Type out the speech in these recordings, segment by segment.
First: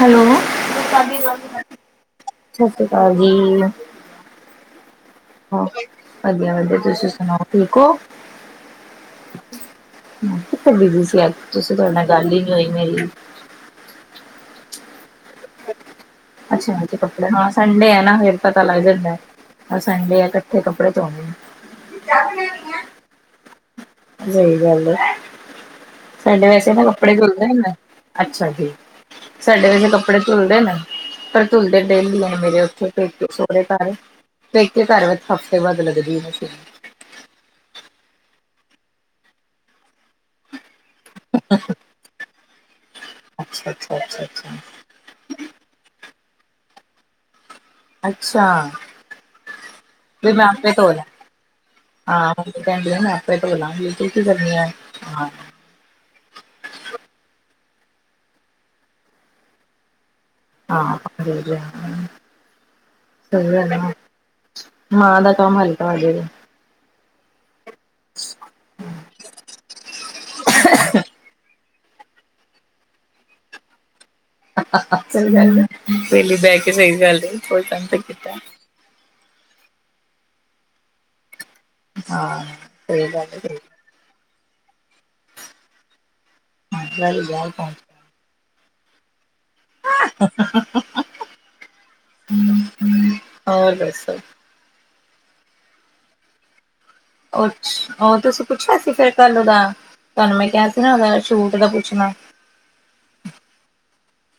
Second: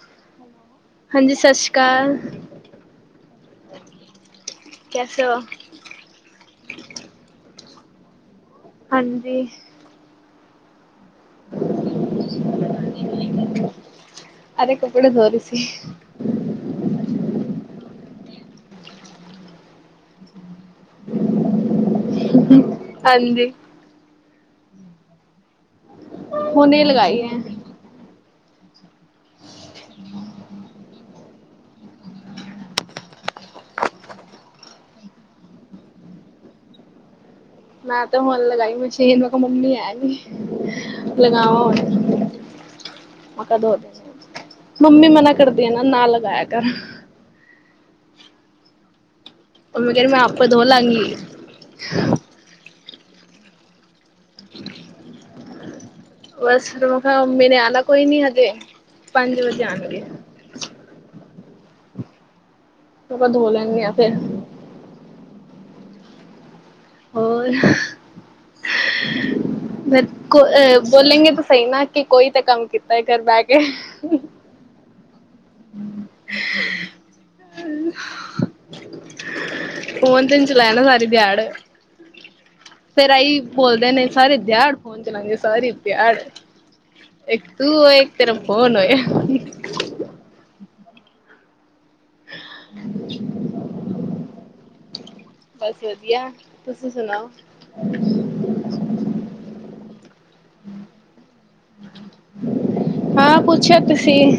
Hello, ਹਾਂਜੀ ਸਤਿ ਸ਼੍ਰੀ ਅਕਾਲ ਸਸ ਰੀ ਕਾਲ ਜੀ। ਕੈਸੇ ਹੋ ਹਾਂ, ਵਧੀਆ ਵਧੀਆ, ਤੁਸੀਂ ਸੁਣਾਓ। ਠੀਕ ਹੋ। ਹਾਂਜੀ। [inaudible] ਤੁਸੀਂ ਤੁਹਾਡੇ ਨਾਲ ਗੱਲ ਹੀ ਨੀ ਹੋਈ ਮੇਰੀ। ਅੱਛਾ ਅੱਛਾ ਕੱਪੜੇ ਹਾਂ [inaudible] ਸੰਡੇ ਆ ਨਾ ਫਿਰ ਪਤਾ ਲੱਗ ਜਾਂਦਾ। ਸੰਡੇ ਆ ਇਕੱਠੇ ਕੱਪੜੇ ਧੋਣੇ ਆ। ਹਾਂਜੀ। ਸਹੀ ਗੱਲ ਏ। ਸਾਡੇ ਵੈਸੇ ਹੁਣੇ ਤਾਂ ਕੱਪੜੇ ਲਗਾਈ ਹੈ ਧੁਲਦੇ ਹੁੰਦੇ, ਅੱਛਾ ਜੀ। ਸੰਡੇ ਨੂੰ ਕੱਪੜੇ ਕੱਪੜੇ ਧੂਲਦੇ ਨੇ ਪਰ ਧੁਲਦੇ ਡੇਲੀ ਮੇਰੇ ਉੱਥੇ ਪੇਕੇ ਸੋਹੁਰੇ ਘਰ। ਪੇਕੇ ਘਰ ਵਿੱਚ ਹਫ਼ਤੇ ਬਾਦ ਲੱਗਦੀ ਮਸ਼ੀਨ। ਮੈਂ ਤੇ ਹੁਨ ਲਗਾਈ ਮਸ਼ੀਨ, ਮੈ ਕਿਹਾ ਮਮੀ ਹੈ ਨੀ। ਲਗਾਵਾਂ ਹੁਨ ਅੱਛਾ ਅੱਛਾ ਅੱਛਾ ਅੱਛਾ [unintelligible] ਮੰਮੀ ਮਨਾ ਕਰਦੀ ਆ ਨਾ ਨਾਲ ਇਹ ਕਰ ਅੱਛਾ। ਉਹਨੂੰ ਮੈਂ ਕਿਹਾ, ਮੈਂ ਵੀ ਆਪ ਧੋ ਆਪੇ ਲਾ ਲਾਂਗੀ। ਹਾਂ ਮੰਮੀ ਕਹਿੰਦੀ ਮੈਂ ਆਪੇ ਧੋ ਲਾਂਗੀ ਫਿਰਕੀ ਕਰਨੀ ਆ ਹਾਂ। ਬਸ ਫੇਰ ਮੈਂ ਕਿਹਾ ਮੰਮੀ ਨੇ ਆਣਾ ਕੋਈ ਨੀ, ਹਜੇ ਪੰਜ ਵਜੇ ਆਣਗੇ। ਹਾਂ। ਮੈਂ ਕਿਹਾ ਧੋ ਸਹੀ ਗਲ ਏ, ਲੈਂਦੀ ਆ ਫਿਰ ਮਾਂ ਦਾ। ਕੰਮ ਹਲਕਾ ਹੋਜੇਗਾ। ਹੋਰ। ਬੋਲਗੇ ਤਾਂ ਸਹੀ ਨਾ। ਕਿ ਕੋਈ ਤਾਂ ਕੰਮ ਕੀਤਾ ਹੈ। ਘਰ ਬਹਿ ਕੇ [unintelligible] ਸਹੀ ਗੱਲ ਪੇਲਹ ਬਹਿ ਕੇ ਸਹੀ ਗੱਲ [unintelligible] ਕੀਤਾ ਫੋਨ ਤੈਨ ਚਲਾੈ ਨਾ ਸਾਰੀ ਦਿਹਾੜ ਹਾਂ ਸਹੀ ਗੱਲ ਹੈ। ਸਹੀ ਸਾਰੀ ਦਿਆੜ ਹੁਣ ਚਲਾ ਗੇ ਸਾਰੀ ਇਥਿਆੜ ਸਹੀ ਗੱਲ ਇੱਕ ਬਾਹਰ ਤੂ ਪਹੁੰਚ ਇੱਕ ਤੇਰਾ ਹੁਣੇ [unintelligible] ਹੋਰ ਦੱਸੋ ਬਸ ਵਧੀਆ ਤੁਸੀਂ ਸੁਣਾਓ? ਅਛ ਉਹ ਤੁਸੀਂ ਪੁੱਛਿਆ ਸੀ ਫਿਰ ਕੱਲ ਉਹਦਾ ਤੁਹਾਨੂੰ ਮੈਂ ਕਿਹਾ ਸੀ ਨਾ ਉਹਦਾ ਛੂਟ ਦਾ ਪੁੱਛਣਾ ਕੀ [unintelligible]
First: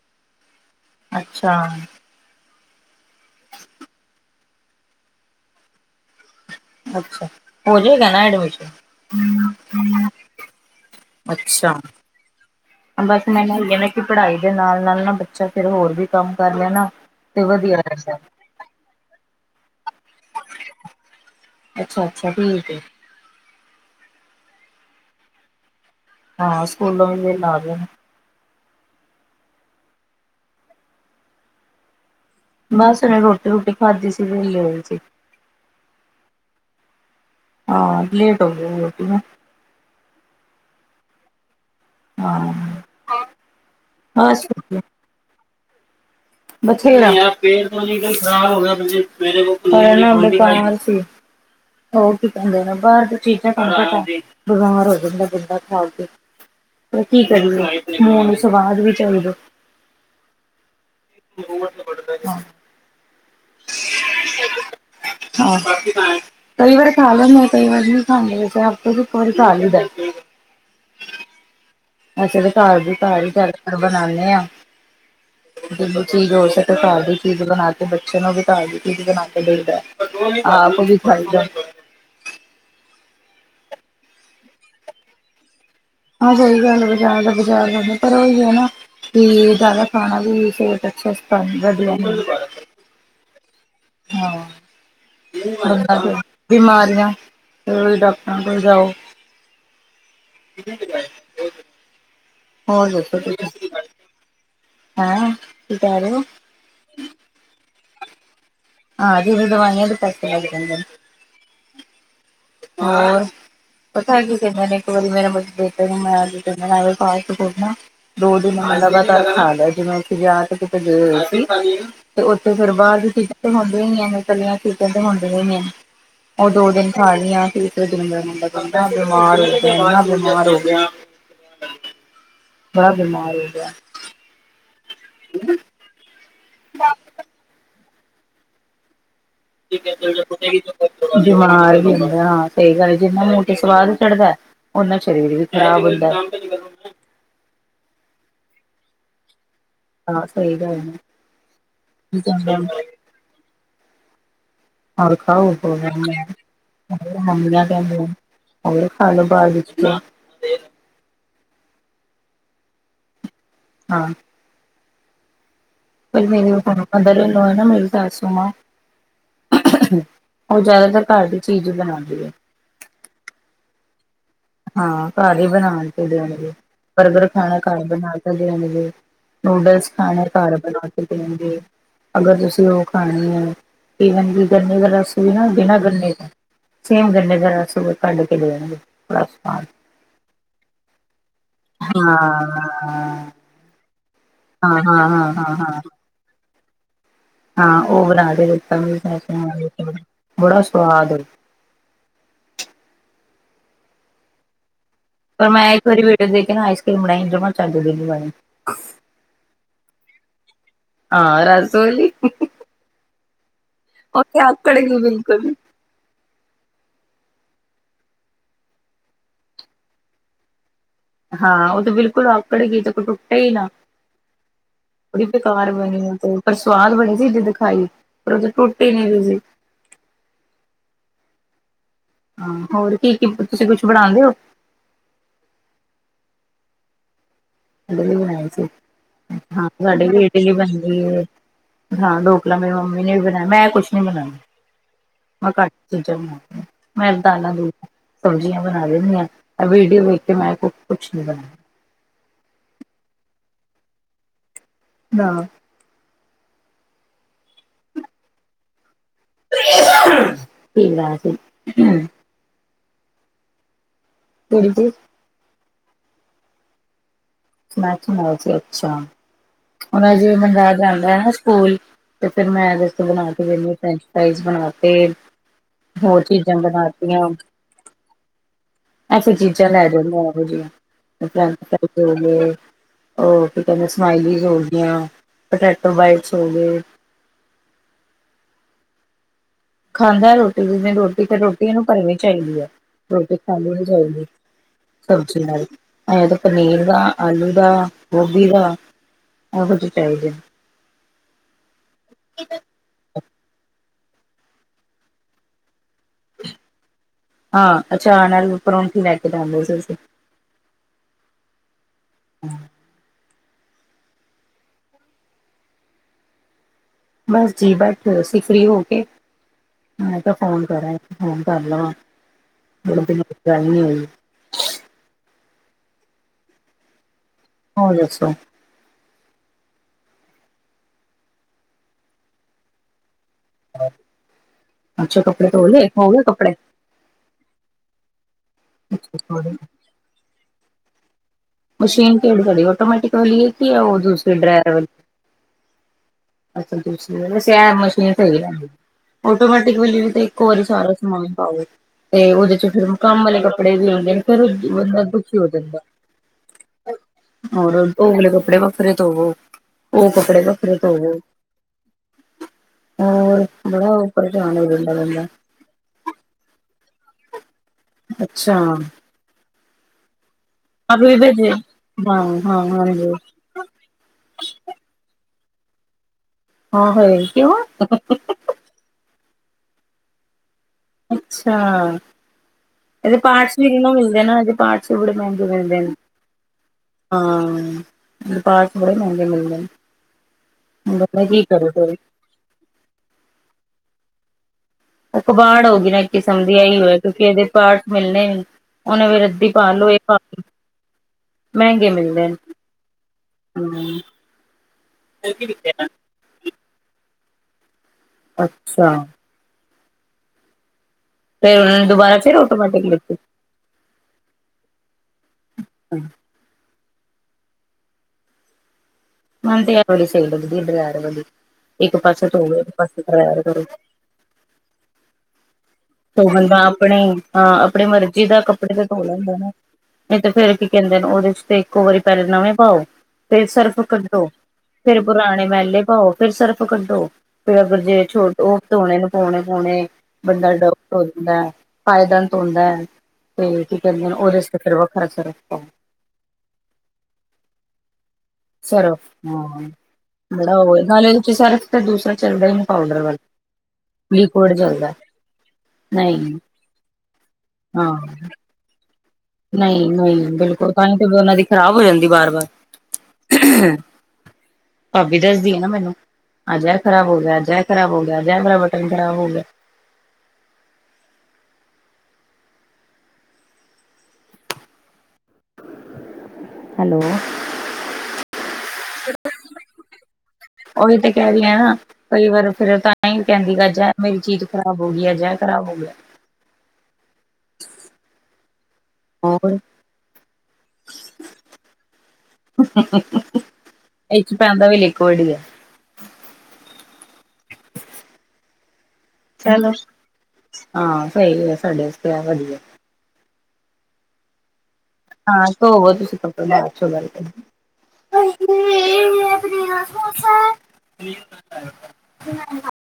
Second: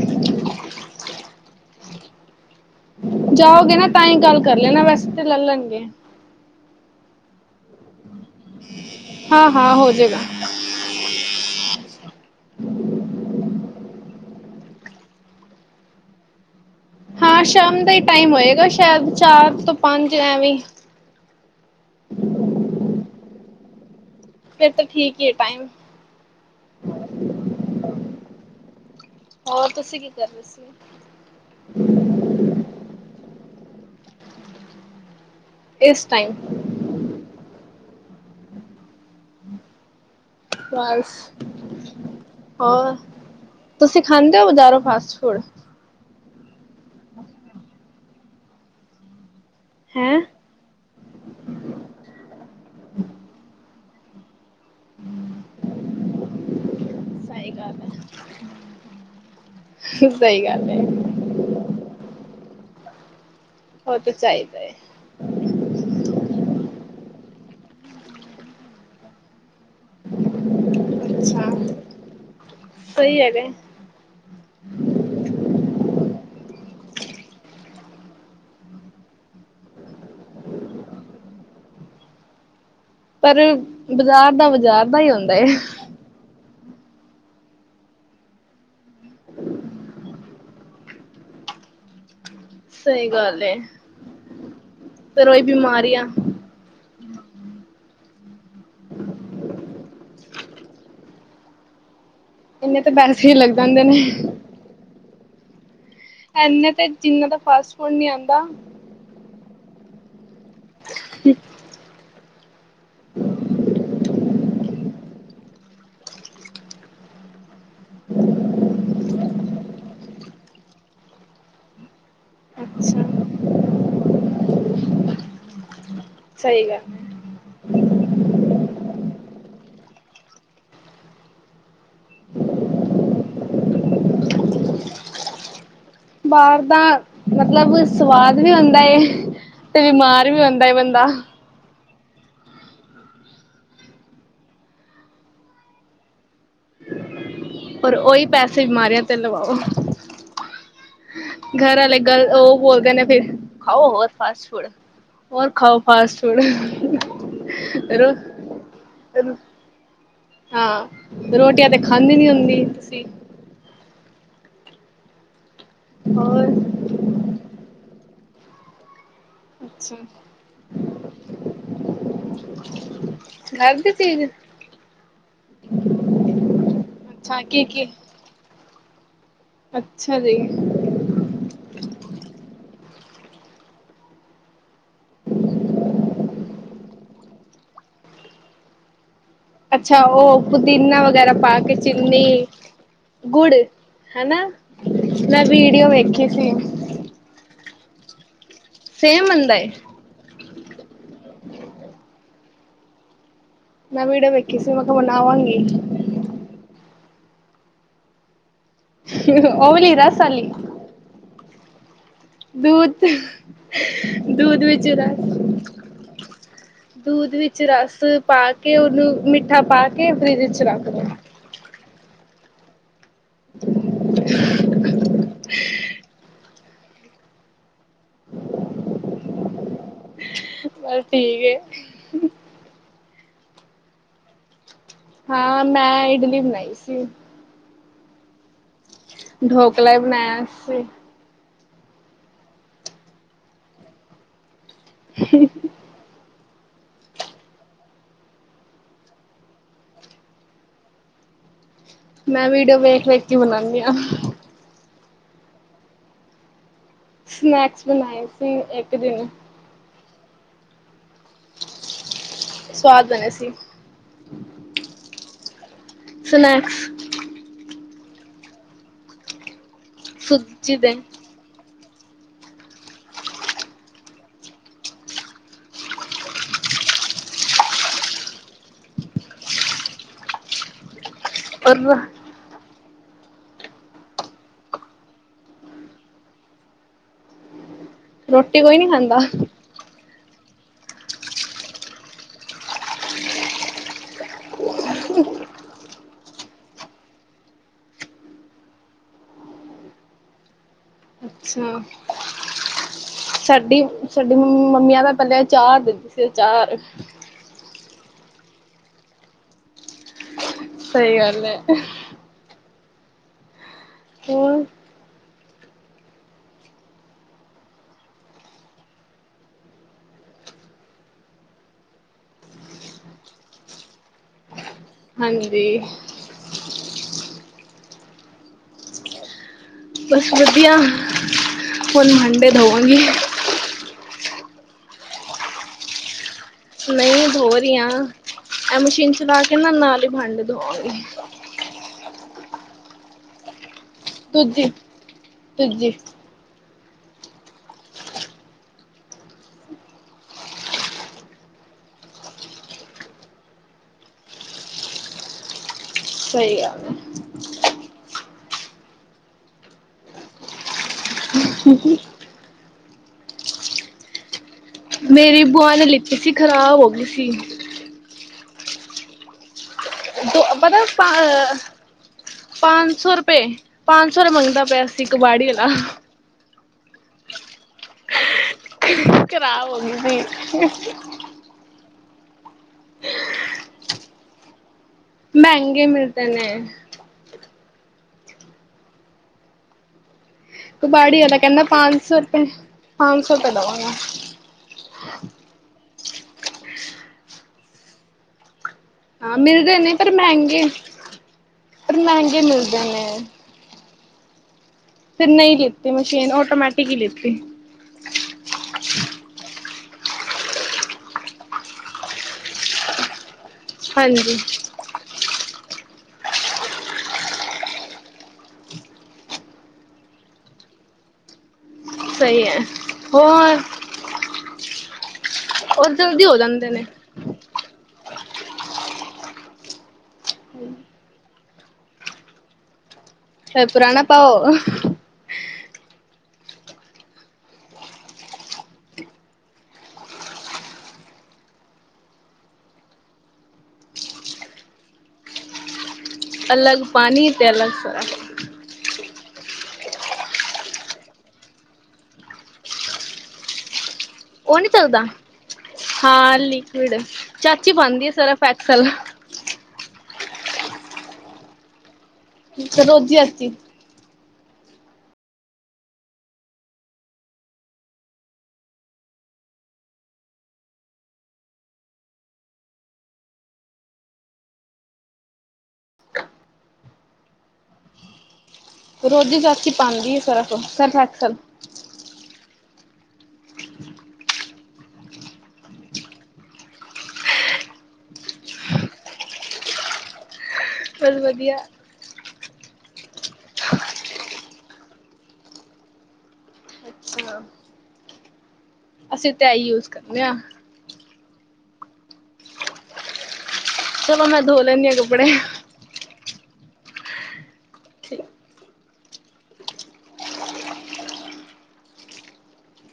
ਅੱਛਾ ਜਾਓਗੇ ਨਾ ਤਾਂ ਹੀ ਗੱਲ ਕਰ ਲੈਣਾ ਵੈਸਤ ਲੈ ਲੈਣਗੇ ਅੱਛਾ ਹੋ ਜਾਏਗਾ। ਹਾਂ-ਹਾਂ ਹੋ ਜਾਏਗਾ। ਅੱਛਾ, ਬਸ ਮੈ ਪੜ੍ਹਾਈ ਦੇ ਨਾਲ- ਨਾਲ ਨਾ ਬੱਚਾ ਫਿਰ ਹੋਰ ਵੀ ਕੰਮ ਕਰ ਲੇ ਨਾ ਤੇ ਹਾਂ ਵਧੀਆ ਸ਼ਾਮ ਦਾ ਹੀ ਰਹਿੰਦਾ ਟਾਈਮ ਹੋਏਗਾ ਸ਼ਾਇਦ ਚਾਰ ਤੋਂ ਪੰਜ ਐਵੀ ਅੱਛਾ- ਅੱਛਾ ਠੀਕ ਏ ਫਿਰ ਤਾਂ ਠੀਕ ਹੀ ਹੈ, ਟਾਈਮ ਹਾਂ ਸਕੂਲ ਵੀ ਨਾਲ ਏ ਹੋਰ ਤੁਸੀਂ ਕੀ ਕਰ ਰਹੇ ਸੀ। ਬਸ ਉਹਨੇ ਰੋਟੀ ਰੁਟੀ ਖਾਧੀ ਸੀ ਵਿਹਲੇ ਹੋਈ ਸੀ। ਇਸ ਟਾਈਮ ਹਾਂ ਲੇਟ ਹੋ ਗਈ ਰੋਟੀ ਨੂੰ, ਬਸ, ਹਾਂ ਹੋਰ, ਤੁਸੀਂ ਖਾਂਦੇ ਹੋ ਬਜ਼ਾਰੋ ਫਾਸਟ ਫੂਡ [unintelligible] [unintelligible] ਜੀ, ਹੈਂ? ਬਿਮਾਰ ਹੋ ਜਾਂਦਾ ਬੰਦਾ ਖਾ ਕੇ ਫਿਰ ਕੀ ਸਹੀ ਗੱਲ ਕਰੀਏ ਹੈ, ਮੂੰਹ ਨੂੰ ਸਵਾਦ ਵੀ ਚਾਹੀਦਾ ਸਹੀ ਗੱਲ ਹੈ [unintelligible] [unintelligible] ਉਹ ਤਾਂ ਚਾਹੀਦਾ ਹੈ। ਕਈ ਵਾਰੀ ਵੀ ਖਾਂਦੇ ਹਾਂ ਅਸੀਂ ਹਫਤੇ 'ਚ ਇੱਕ ਵਾਰੀ। ਚਾਹੀਦਾ ਹੈ। ਅੱਛਾ ਅਸੀਂ ਤਾਂ ਘਰ ਦੀ ਸਹੀ ਘਰ ਹੀ ਹੈਗਾ ਕਸਟੜ ਬਣਾਉਦੇ ਹਾਂ। ਜਦੋਂ ਚੀਜ਼ ਹੋ ਸਕੇ ਘਰ ਦੀ ਚੀਜ਼ ਬਣਾ ਕੇ ਬੱਚਿਆਂ ਨੂੰ ਵੀ ਘਰ ਦੀ ਚੀਜ਼ ਬਣਾ ਕੇ ਦਈ ਦਾ ਆਪ ਵੀ ਖਾਈ ਦਾ। ਪਰ ਬਜ਼ਾਰ ਦਾ ਬਜ਼ਾਰ ਦਾ ਹੀ ਹੁੰਦਾ ਹੈ। ਹਾਂ ਸਹੀ ਗੱਲ ਬਜ਼ਾਰ ਦਾ ਬਜ਼ਾਰ ਵਰਗਾ ਪਰ ਉਹੀ ਹੈ ਨਾ ਕਿ ਜ਼ਿਆਦਾ ਖਾਣਾ ਵੀ ਸਿਹਤ ਵਾਸਤੇ ਅੱਛਾ ਨਹੀਂ ਵੀ ਐਨਾ। ਸਹੀ ਗੱਲ ਏ ਹਾਂ, ਫਿਰ ਉਹੀ ਬਿਮਾਰੀਆਂ। ਬਿਮਾਰੀਆਂ ਫੇਰ ਡਾਕਟਰਾਂ ਕੋਲ ਜਾਓ। ਇੰਨੇ ਹੋਰ ਤਾਂ ਵੈਸੇ ਹੀ ਲੱਗ ਨੇ। ਹੈ। ਇੰਨੇ ਤੇ ਜਿੰਨਾ ਦਾ ਫਸ, ਹੁਣ ਨੀ ਆਉਂਦਾ। ਆਹ ਜਿਹੜੇ ਦਵਾਈਆਂ ਦੇ ਪੈਕਟ [unintelligible] ਹੋਰ, ਪਤਾ ਕਿ ਕਹਿੰਦੇ ਨੇ ਇੱਕ ਵਾਰੀ ਮੇਰਾ ਬੇਟੇ ਨੂੰ ਮੈਂ ਬੇਟੇ ਨੂੰ ਫੜਾ ਆਈ ਸੀ ਰਿਪੋਰਟਾਂ, ਦੋ ਦਿਨ ਹਾਏ ਲਗਾਤਾ ਖਾ ਲਿਆ ਸੀ ਮੈਂ ਉੱਥੇ ਜੇ ਕਿਤੇ ਗਏ ਹੋਏ ਸੀ। ਤੇ ਉੱਥੇ ਫੇਰ ਅੱਛਾ ਬਾਅਦ 'ਚ। ਤੇ ਹੁੰਦੀਆਂ ਹੀ ਐਵੇਂ ਇਕੱਲੀਆਂ ਚੀਜ਼ਾਂ ਤੇ ਹੁੰਦੀਆਂ ਹੀ ਨੇ ਹੈ। ਉਹ ਸਹੀ ਦੋ ਗੱਲ ਦਿਨ ਹੈ। ਖਾ ਲਈਆਂ ਫੇਰ ਇੱਕ ਤੋਂ ਪੰਦਰਾਂ ਦਿਨ ਮੈਂ ਬਿਮਾਰ ਹੋ ਗਈ? ਦੁਆਰਾ ਮੁਰਜਦ ਹੋ ਗਿਆ। ਬੜਾ ਬਿਮਾਰ ਹੋ ਗਿਆ? ਹੂੰ। ਬਾਹਰ ਦਾ ਮਤਲਬ। ਸਵਾਦ ਵੀ ਹੁੰਦਾ ਹੈ? ਬਿਮਾਰ ਵੀ ਹੁੰਦਾ ਹਾਂ ਸਹੀ ਗੱਲ ਜਿੰਨਾ। ਤੇ ਸਵਾਦ ਚੜਦਾ ਉਹਨਾ ਸਰੀਰ ਵੀ ਖ਼ਰਾਬ ਹੁੰਦਾ ਹੈ। ਪਰ ਉਹੀ ਪੈਸੇ ਬਿਮਾਰੀਆਂ ਤੇ ਲਵਾਓ? ਹਾਂ ਸਹੀ ਗੱਲ ਹੈ ਘਰ ਵਾਲੇ ਕੀ ਗੱਲ ਉਹ ਕਹਿੰਦੇ ਬੋਲਦੇ ਨੇ ਫੇਰ? ਖਾਉ ਹੋਰ ਫਾਸਟ? ਫੂਡ। ਹੋਰ ਖਾਓ ਕਹਿੰਦੇ ਆ ਰੋ ਹੋਰ ਖਾ ਲੋ ਬਾਅਦ ਵਿੱਚ ਫੂਡ। ਹਾਂ। ਰੋਟੀਆਂ ਤੇ ਖਾਂਦੀ ਨੀ ਹੁੰਦੀ ਤੁਸੀਂ? ਹਾਂ। ਪਹਿਲੇ ਹੋਰ ਵੀ ਉਹ ਘੱਟ ਖਾਂਦੇ ਰਹੇ ਹੈ ਉਹ ਨਾ ਮੇਰੀ ਸੱਸ। ਸਮਾਂ। ਅੱਛਾ ਉਹ ਜ਼ਿਆਦਾਤਰ ਘਰ ਦੀ ਚੀਜ਼ ਹੀ ਬਣਾਉਂਦੀ ਹੈ ਠੀਕ ਹੈ ਹਾਂ ਘਰ ਹੀ ਬਣਾ ਕੇ ਦੇਣਗੇ ਬਰਗਰ ਅੱਛਾ ਖਾਣਾ ਕੀ ਘਰ ਕੀ ਬਣਾ ਕੇ ਦੇਣਗੇ ਨੂਡਲਸ ਅੱਛਾ ਖਾਣੇ ਜੀ ਘਰ ਬਣਾ ਕੇ ਦੇਣਗੇ ਅਗਰ ਤੁਸੀਂ ਲੋਕ ਪਾਣੀ ਹੈ ਈਵਨ ਕਿ ਗੰਨੇ ਦਾ ਰਸ ਵੀ ਨਾ ਬਿਨਾਂ ਗੰਨੇ ਤੋਂ ਸੇਮ ਗੰਨੇ ਦਾ ਰਸ ਕੱਢ ਕੇ ਦੇਣਗੇ ਸਵਾਦ ਅੱਛਾ ਉਹ ਪੁਦੀਨਾ ਵਗੈਰਾ ਪਾਕੇ ਹਾਂ, ਚਿੰਨੀ ਗੁੜ ਹੈਨਾ ਹਾਂ, ਹਾਂ, ਹਾਂ, ਮੈਂ ਹਾਂ, ਹਾਂ। ਵੀਡੀਓ ਵੇਖੀ ਸੀ ਹਾਂ ਉਹ ਬਣਾ ਦੇ ਵਿੱਚ ਚੰਗੇ ਸੇਮ ਪੈਸੇ ਬਣਦਾ ਵਾਲਿਆਂ ਏ ਸੋਚ ਬੜਾ ਸ ਸਵਾਦ ਮੈਂ ਵੀਡੀਓ ਵੇਖੀਂ ਸੀ ਮੈਂ ਕਿਹਾ ਪਰ ਬਣਾਵਾਂਗੀ ਮੈਂ ਇੱਕ ਵਾਰੀ ਵੀੇਡੀਓ ਦੇਖ ਨਾ ਆਈਸ ਕ੍ਰੀਮ ਬਣਾਾਈ ਜਮਾਂ ਚਜ ਦੀ ਨੀ ਬਣੀ ਹੰ ਹੰ ਓਵਾਲੀ ਰਸ ਆਲੀ ਤੋਲੀ ਦੂਧ ਹੰ ਤੇ ਦੂਧ ਆਕੜ ਵਿੱਚ ਗਈ ਰਸ ਬਿਲਕੁਲ। ਦੂਧ ਵਿੱਚ ਵਿੱਚ ਰਸ ਪਾ ਕੇ ਉਹਨੂੰ ਮਿੱਠਾ ਪਾ ਕੇ ਫਰਿਜ ਵਿੱਚ ਰੱਖ ਦੋ ਹਾਂ ਉਹ ਤੇ ਬਿਲਕੁਲ ਆਕੜ ਗਈ ਤੇ ਟੁਟ ਟੁਟੇ ਹੀ ਨਾ ਬੜੀ ਬੇਕਾਰ ਬਣੀ ਆ ਪਰ ਸਵਾਦ ਬੜੀ ਸੀ ਜਿਦ ਦਿਖਾਈ ਪਰ ਉਹ ਟੁੱਟ ਨਹੀਂ ਰਹੀ ਸੀ ਬਸ ਠੀਕ ਏ ਹਾਂ ਹੋਰ ਕੀ ਕੀ ਤੁਸੀਂ ਕੁਛ ਬਣਾਉਦੇ ਹੋ ਹਾਂ ਮੈਂ ਇਡਲੀ ਬਣਾਈ ਸੀ ਇਡਲੀ ਬਣਾਈ ਸੀ ਹਾਂ ਢੋਕਲਾ ਹੀ ਸਾਡੇ ਵੀ ਬਣਾਇਆ ਇਡਲੀ ਸੀ। ਬਣਦੀਂ ਏ ਹਾਂ ਢੋਕਲਾ ਮੇਰੀ ਮੰਮੀ ਨੇ ਵੀ ਬਣਾਇਆ ਮੈਂ ਕੁਛ ਨੀ ਬਣਾਯਾ ਮੈਂ ਘਟ ਚੀਜ਼ਾਂ ਬ ਮੈਂ ਦਾਲਾਂ ਦੁ ਸਬਜ਼ੀਆਂ ਬਣਾ ਦਿੰਦੀ ਆ ਐ ਵੀਡੀਓ ਵੇਖ ਮੈਂ ਕੁਛ ਨੀ ਬਣਾਦੀ ਮੈਂ ਵੀਡੀਓ ਵੇਖ ਵੇਖ ਕੇ ਬਣਾਨੀ ਹਾਂ ਹਾਂ ਸਨੈਕਸ ਬਣਾਏ ਸੀ ਇੱਕ ਦਿਨ [unintelligible] ਹਮ ਸਵਾਦ ਬਣੇ ਸੀ [unintelligible] ਸਨੈਕਸ ਮੈਕਸ ਮੋਲ ਸੀ ਅੱਛਾ ਉਹ ਜੀ ਮੁੰਡਾ ਸੂਜੀ ਦੇ ਜਾਂਦਾ ਹੈ ਨਾ ਸਕੂਲ ਤੇ ਫਿਰ ਮੈਂ ਬਣਾ ਕੇ ਜਿਹੜੀ ਏ ਫਰੈਂਚ ਫਰਾਈਜ਼ ਬਣਾ ਤੇ ਹੋਰ ਚੀਜ਼ਾਂ ਬਣਾਤੀਆਂ ਐਸੇ ਚੀਜ਼ਾਂ ਲੈ ਜਦੇ ਇਹੋ ਜਿਹੀਆਂ ਔਰ [inaudible] ਉਹ ਕੀ ਕਹਿੰਦੇ ਸਮਾਇਲੀਜ ਹੋ ਗਈਆਂ ਪਟੈਟੋ ਬਾਈਟਸ ਹੋ ਗਏ ਰੋਟੀ ਕੋਈ ਨੀ ਖਾਂਦਾ ਖਾਂਦਾ ਰੋਟੀ ਜਿਵੇਂ ਰੋਟੀ ਤੇ ਰੋਟੀ ਇਹਨੂੰ ਭਰਵੀ ਚਾਹੀਦੀ ਹੈ ਰੋਟੀ ਖਾਲੀ ਨੀ ਚਾਹੀਦੀ ਸਬਜ਼ੀ ਨਾਲ ਐ ਤਾਂ ਪਨੀਰ ਦਾ ਆਲੂ ਦਾ ਗੋਭੀ ਦਾ ਇਹ ਕੁਝ ਚਾਹੀਦੇ ਅੱਛਾ [unintelligible] ਸਾਡੀ ਸਾਡੀ ਮੰਮੀਆਂ ਦਾ ਪਹਿਲੇ ਅਚਾਰ ਦੇਦੀ ਸੀ ਅਚਾਰ ਹਾਂ ਅਚਾਰ ਨਾਲ‌ ਪਰੋਠੀ ਲੈ ਕੇ ਜਾਂਦੇ ਸੀ ਅਸੀਂ ਸਹੀ ਗੱਲ ਏ ਹੋਰ ਬਸ ਜੀ ਬੈਠੇ ਅਸੀਂ ਫਰੀ ਹੋ ਕੇ ਮੈਂ ਕਿਹਾ ਫੋਨ ਕਰਾਂ ਇਕ ਫੋਨ ਕਰ ਲਵਾ ਬੜੇ ਦਿਨ ਹੋਗੇ ਗੱਲ ਨੀ ਹੋਈ ਹਾਂਜੀ ਹੋਰ ਦੱਸੋ ਬਸ ਵਧੀਆ ਹੁਣ ਮੰਡੇ ਧੋਵਾਂਗੀ ਅੱਛਾ ਕੱਪੜੇ ਧੋਂਲੇ ਹੋਗੇ ਕੱਪੜੇ ਨਹੀਂ ਧੋ ਰਹੀਆਂ ਇਹ ਮਸ਼ੀਨ ਚਲਾ ਕੇ ਨਾ ਨਾਲ ਹੀ ਵੰਡ ਵਾਗੀ ਮਸ਼ੀਨ ਕਿਹੜੀ ਤੁਹਾਡੀ ਅਟੋਮੈਟਿਕ ਵਾਲੀ ਏ ਕਿ ਉਹ ਦੂਸਰੀ ਦੂਜੀ ਡਰੇਰ ਵਾਲੀ ਦੂਜੀ ਅੱਛਾ ਦੂਸਰੀ ਵਾਲੀ ਵੈਸੇ ਇਹ ਮਸ਼ੀਨ ਧੋਈ ਜਾਂਦੀ ਆਟੋਮੈਟਿਕ ਵਾਲੀ ਵੀ ਇੱਕੋ ਵਾਰੀ ਸਾਰਾ ਸਮਾਨ ਪਾਓ ਤੇ ਉਹਦੇ ਚ ਫੇਰ ਕੰਮ ਵਾਲੇ ਕੱਪੜੇ ਵੀ ਹੁੰਦੇ ਨੇ ਫਿਰ ਬੰਦਾ ਦੁਖੀ ਹੋ ਜਾਂਦਾ ਸਹੀ ਏ ਔਰ ਉਹ ਵਾਲੇ ਕੱਪੜੇ ਵੱਖਰੇ ਧੋਵੋ ਉਹ ਕੱਪੜੇ ਵੱਖਰੇ ਧੋਵੋ [inaudible] ਹੋਰ ਬੜਾ ਪ੍ਰੇਸ਼ਾਨ ਹੋ ਜਾਂਦਾ ਬੰਦਾ ਮੇਰੀ ਬੂਆ ਨੇ ਲਿੱਤੀ ਸੀ ਖ਼ਰਾਬ ਹੋ ਗਈ [unintelligible] ਅੱਛਾ ਦੋ ਪਤਾ ਆਪ ਵੀ ਭੇਜੇ ਪ ਹਾਂ ਹਾਂ ਪੰਜ ਹਾਂਜੀ ਸੌ ਰੁਪਏ ਪੰਜ ਸੌ ਰੁਪਏ ਮੰਗਦਾ ਪਿਆ ਸੀ ਕਬਾੜੀ ਆਲ [inaudible] ਹਾਂ ਹਾਏ ਕਿਉਂ ਖਰਾਬ ਹੋ ਗਈ ਸੀ ਅੱਛਾ ਇਹਦੇ ਪਾਟਸ ਵੀ ਨਹੀਂ ਮਿਲਦੇ ਇਹ ਦੇ ਪਾਟ ਚੜ ਮੈਂਗ ਵਦੇ ਮਹਿੰਗੇ ਮਿਲਦੇ ਨੇ ਹਾਂ ਪਾਕ ਬੜ ਮੰ ਮਿਲਦਾ ਤਬੜੀ ਆਦਾ ਕਹਿੰਦਾ ਪੰਜ ਸੌ ਰੁਪਏ ਪੰਜ ਸੌ ਰੁਪਏ ਲਵਾਂਗਾ ਉਹ ਕਬਾੜ ਹੋਗੀ ਨਾ ਕਿਸਮ ਦੀ ਆਹੀ ਹੋਆ ਕਿਉਂਕਿ ਇਹਦੇ ਪਾਠ ਮਿਲਣੇ ਵੀ ਉਹਨੇ ਹਾਂ ਰੱਦੀ ਪਾ ਮਿਲਦੇ ਲੋ ਨੇ ਇਹ ਪਰ ਪਾ ਲੋ ਮਹਿੰਗੇ ਪਰ ਮਿਲਦੇ ਨੇ ਮਹਿੰਗੇ ਮਿਲਦੇ ਨੇ ਹੂੰ। ਫਿਰ ਨਹੀਂ ਲਿੱਤੀ ਮਸ਼ੀਨ ਆਟੋਮੈਟਿਕ ਹੀ ਲਿੱਤੀ [inaudible] ਅੱਛਾ ਫਿਰ ਉਹਨਾਂ ਨੇ ਦੁਬਾਰਾ ਫਿਰ ਆਟੋਮੈਟਿਕ ਲਤੀ ਹਾਂਜੀ ਅੱਛਾ ਮ ਤੇ ਯਾਰ ਬੜੀ ਸਹੀਲ ਦੀਡ ਯਾਰ ਬੜਲੀ ਇੱਕ ਪਾਸੇ ਧ ਸਹੀ ਹੈ ਇੱਕ ਪਾਸੇ ਦਾਰੀ ਹੋਰ ਕਰੋ ਔਰ ਸ ਜਲਦੀ ਹੋ ਬੰਦਾ ਜਾਂਦੇ ਨੇ ਆਪਣੇ ਹਾਂ ਆਪਣੇ ਮਰਜ਼ੀ ਜਿਹਦਾ ਕੱਪੜੇ ਤੇ ਧੋ ਲੈਂਦੇ ਨੇ ਇਹ ਤੇ ਫੇਰ ਕੀ ਕਹਿੰਦੇ ਉਹਦੇ ਚ ਤੇ ਇੱਕੋ ਵਾਰੀ ਪਹਿ ਨਵੇਂ ਪਾਓ ਤੇ ਫਿਰ ਸਿਰਫ ਪੁਰਾਣਾ ਕੱਢੋ ਪਾਓ ਫੇਰ ਪੁਰਾਣੇ ਮੈਲੇ ਲੇ ਪਾਓ ਫੇਰ ਸਿਰਫ ਕੱਢੋ। ਫਰ ਅਗਰ ਜੇ ਛੋਟ ਉਹ ਧੋਣੇ ਨੂੰ ਪਾੋਉਣੇ ਪਾਉਣੇ ਬੰਦਾ ਡ ਧਦਾ ਫਾਇਦ ਧੋਦਾ ਹੈ ਤੇ ਕੀ ਕਹਿੰਦੇ ਉਹਦੇ ਚ ਤੇ ਫਿਰ ਖਰਚ ਰੱਖ ਪਾ ਅਲੱਗ ਪਣੀ ਤੇ ਅਲੱਗ ਸ ਸਰਫ ਹਾਂ ਬੜਾ ਉਹ ਨਾਲਦੇ ਚ ਸਰਫ ਤੇ ਦੂਸਰਾ ਚੱਲਦਾ ਹੀਨੂੰ ਪਾਊਡਰ ਵੱਲ ਉਹ ਨਹੀਂ ਚੱਲਦਾ। ਨਹੀਂ ਹਾਂ ਲਿਕਡ ਚਾਚੀ ਪਾਉਦੀ ਆ। ਸਫ ਐਕਸ ਨਹੀਂ-ਨਹੀਂ ਬਿਲਕੁਲ ਤਾਂਣੀ ਤੇ ਉਹਨਾ ਦੀ ਖਰਾਬ ਹੋ ਜਾਂਦੀ ਬਾਰ ਬਾਰ ਰੋਜ਼ੀ ਅਤੀ ਭਾਬੀ ਦੱਸਦੀ ਹੈ ਨਾ ਮੈਨੂੰ ਅਜਿ ਖ਼ਰਾਬ ਹੋ ਗਿਆ ਅਜਿ ਇਹ ਖ਼ਰਾਬ ਹੋ ਗਿਆ ਅਜਿ ਮੇਰਾ ਬਟਨ ਖ਼ਰਾਬ ਹੋ ਗਿਆ ਹੈਲੋ ਰੋਜ਼ੀ ਰਾਸੀ ਪੰਜਜੀ ਸਰ ਉਹੀ ਤੇ ਕਹਿ ਰ ਆ ਨਾ ਕਈ ਵਾਰ ਫਿਰ ਤਾਂ ਹੀ ਕਹਿੰਦੀ ਗਜੈ ਮੇਰੀ ਚੀਜ਼ ਖਰਾਬ ਹੋ ਗਈ ਆਜੈ ਖਰਾਬ ਹੋ ਗਿਆ ਹੋਰ ਬਤ ਵਧੀਆ [inaudible] ਇ ਚ ਪੈਂਦਾ ਵੀ ਲਖ ਕੋਏਡੀਆਂ। ਹਿਲੋ। ਅਸੀਂ ਤੇ ਐ ਈ ਚਲੋ ਯੂਸ ਕਰਨੇ ਆਂ। ਹਾਂ ਸਹੀ ਹੈ ਸਾਡੇ ਅਸਤੇ, ਆ ਵਧੀਐ। ਚਲੋ ਮੈਂ ਧੋ ਲੈਂਣੁ ਆਂ। ਹਾਂ ਧੋਵੋ ਤੁਸੀਂ ਕਪੜੇ ਆ ਸੁਣਾਈ ਦੇ ਠੀਕ। ਰਿਹਾ [unintelligible]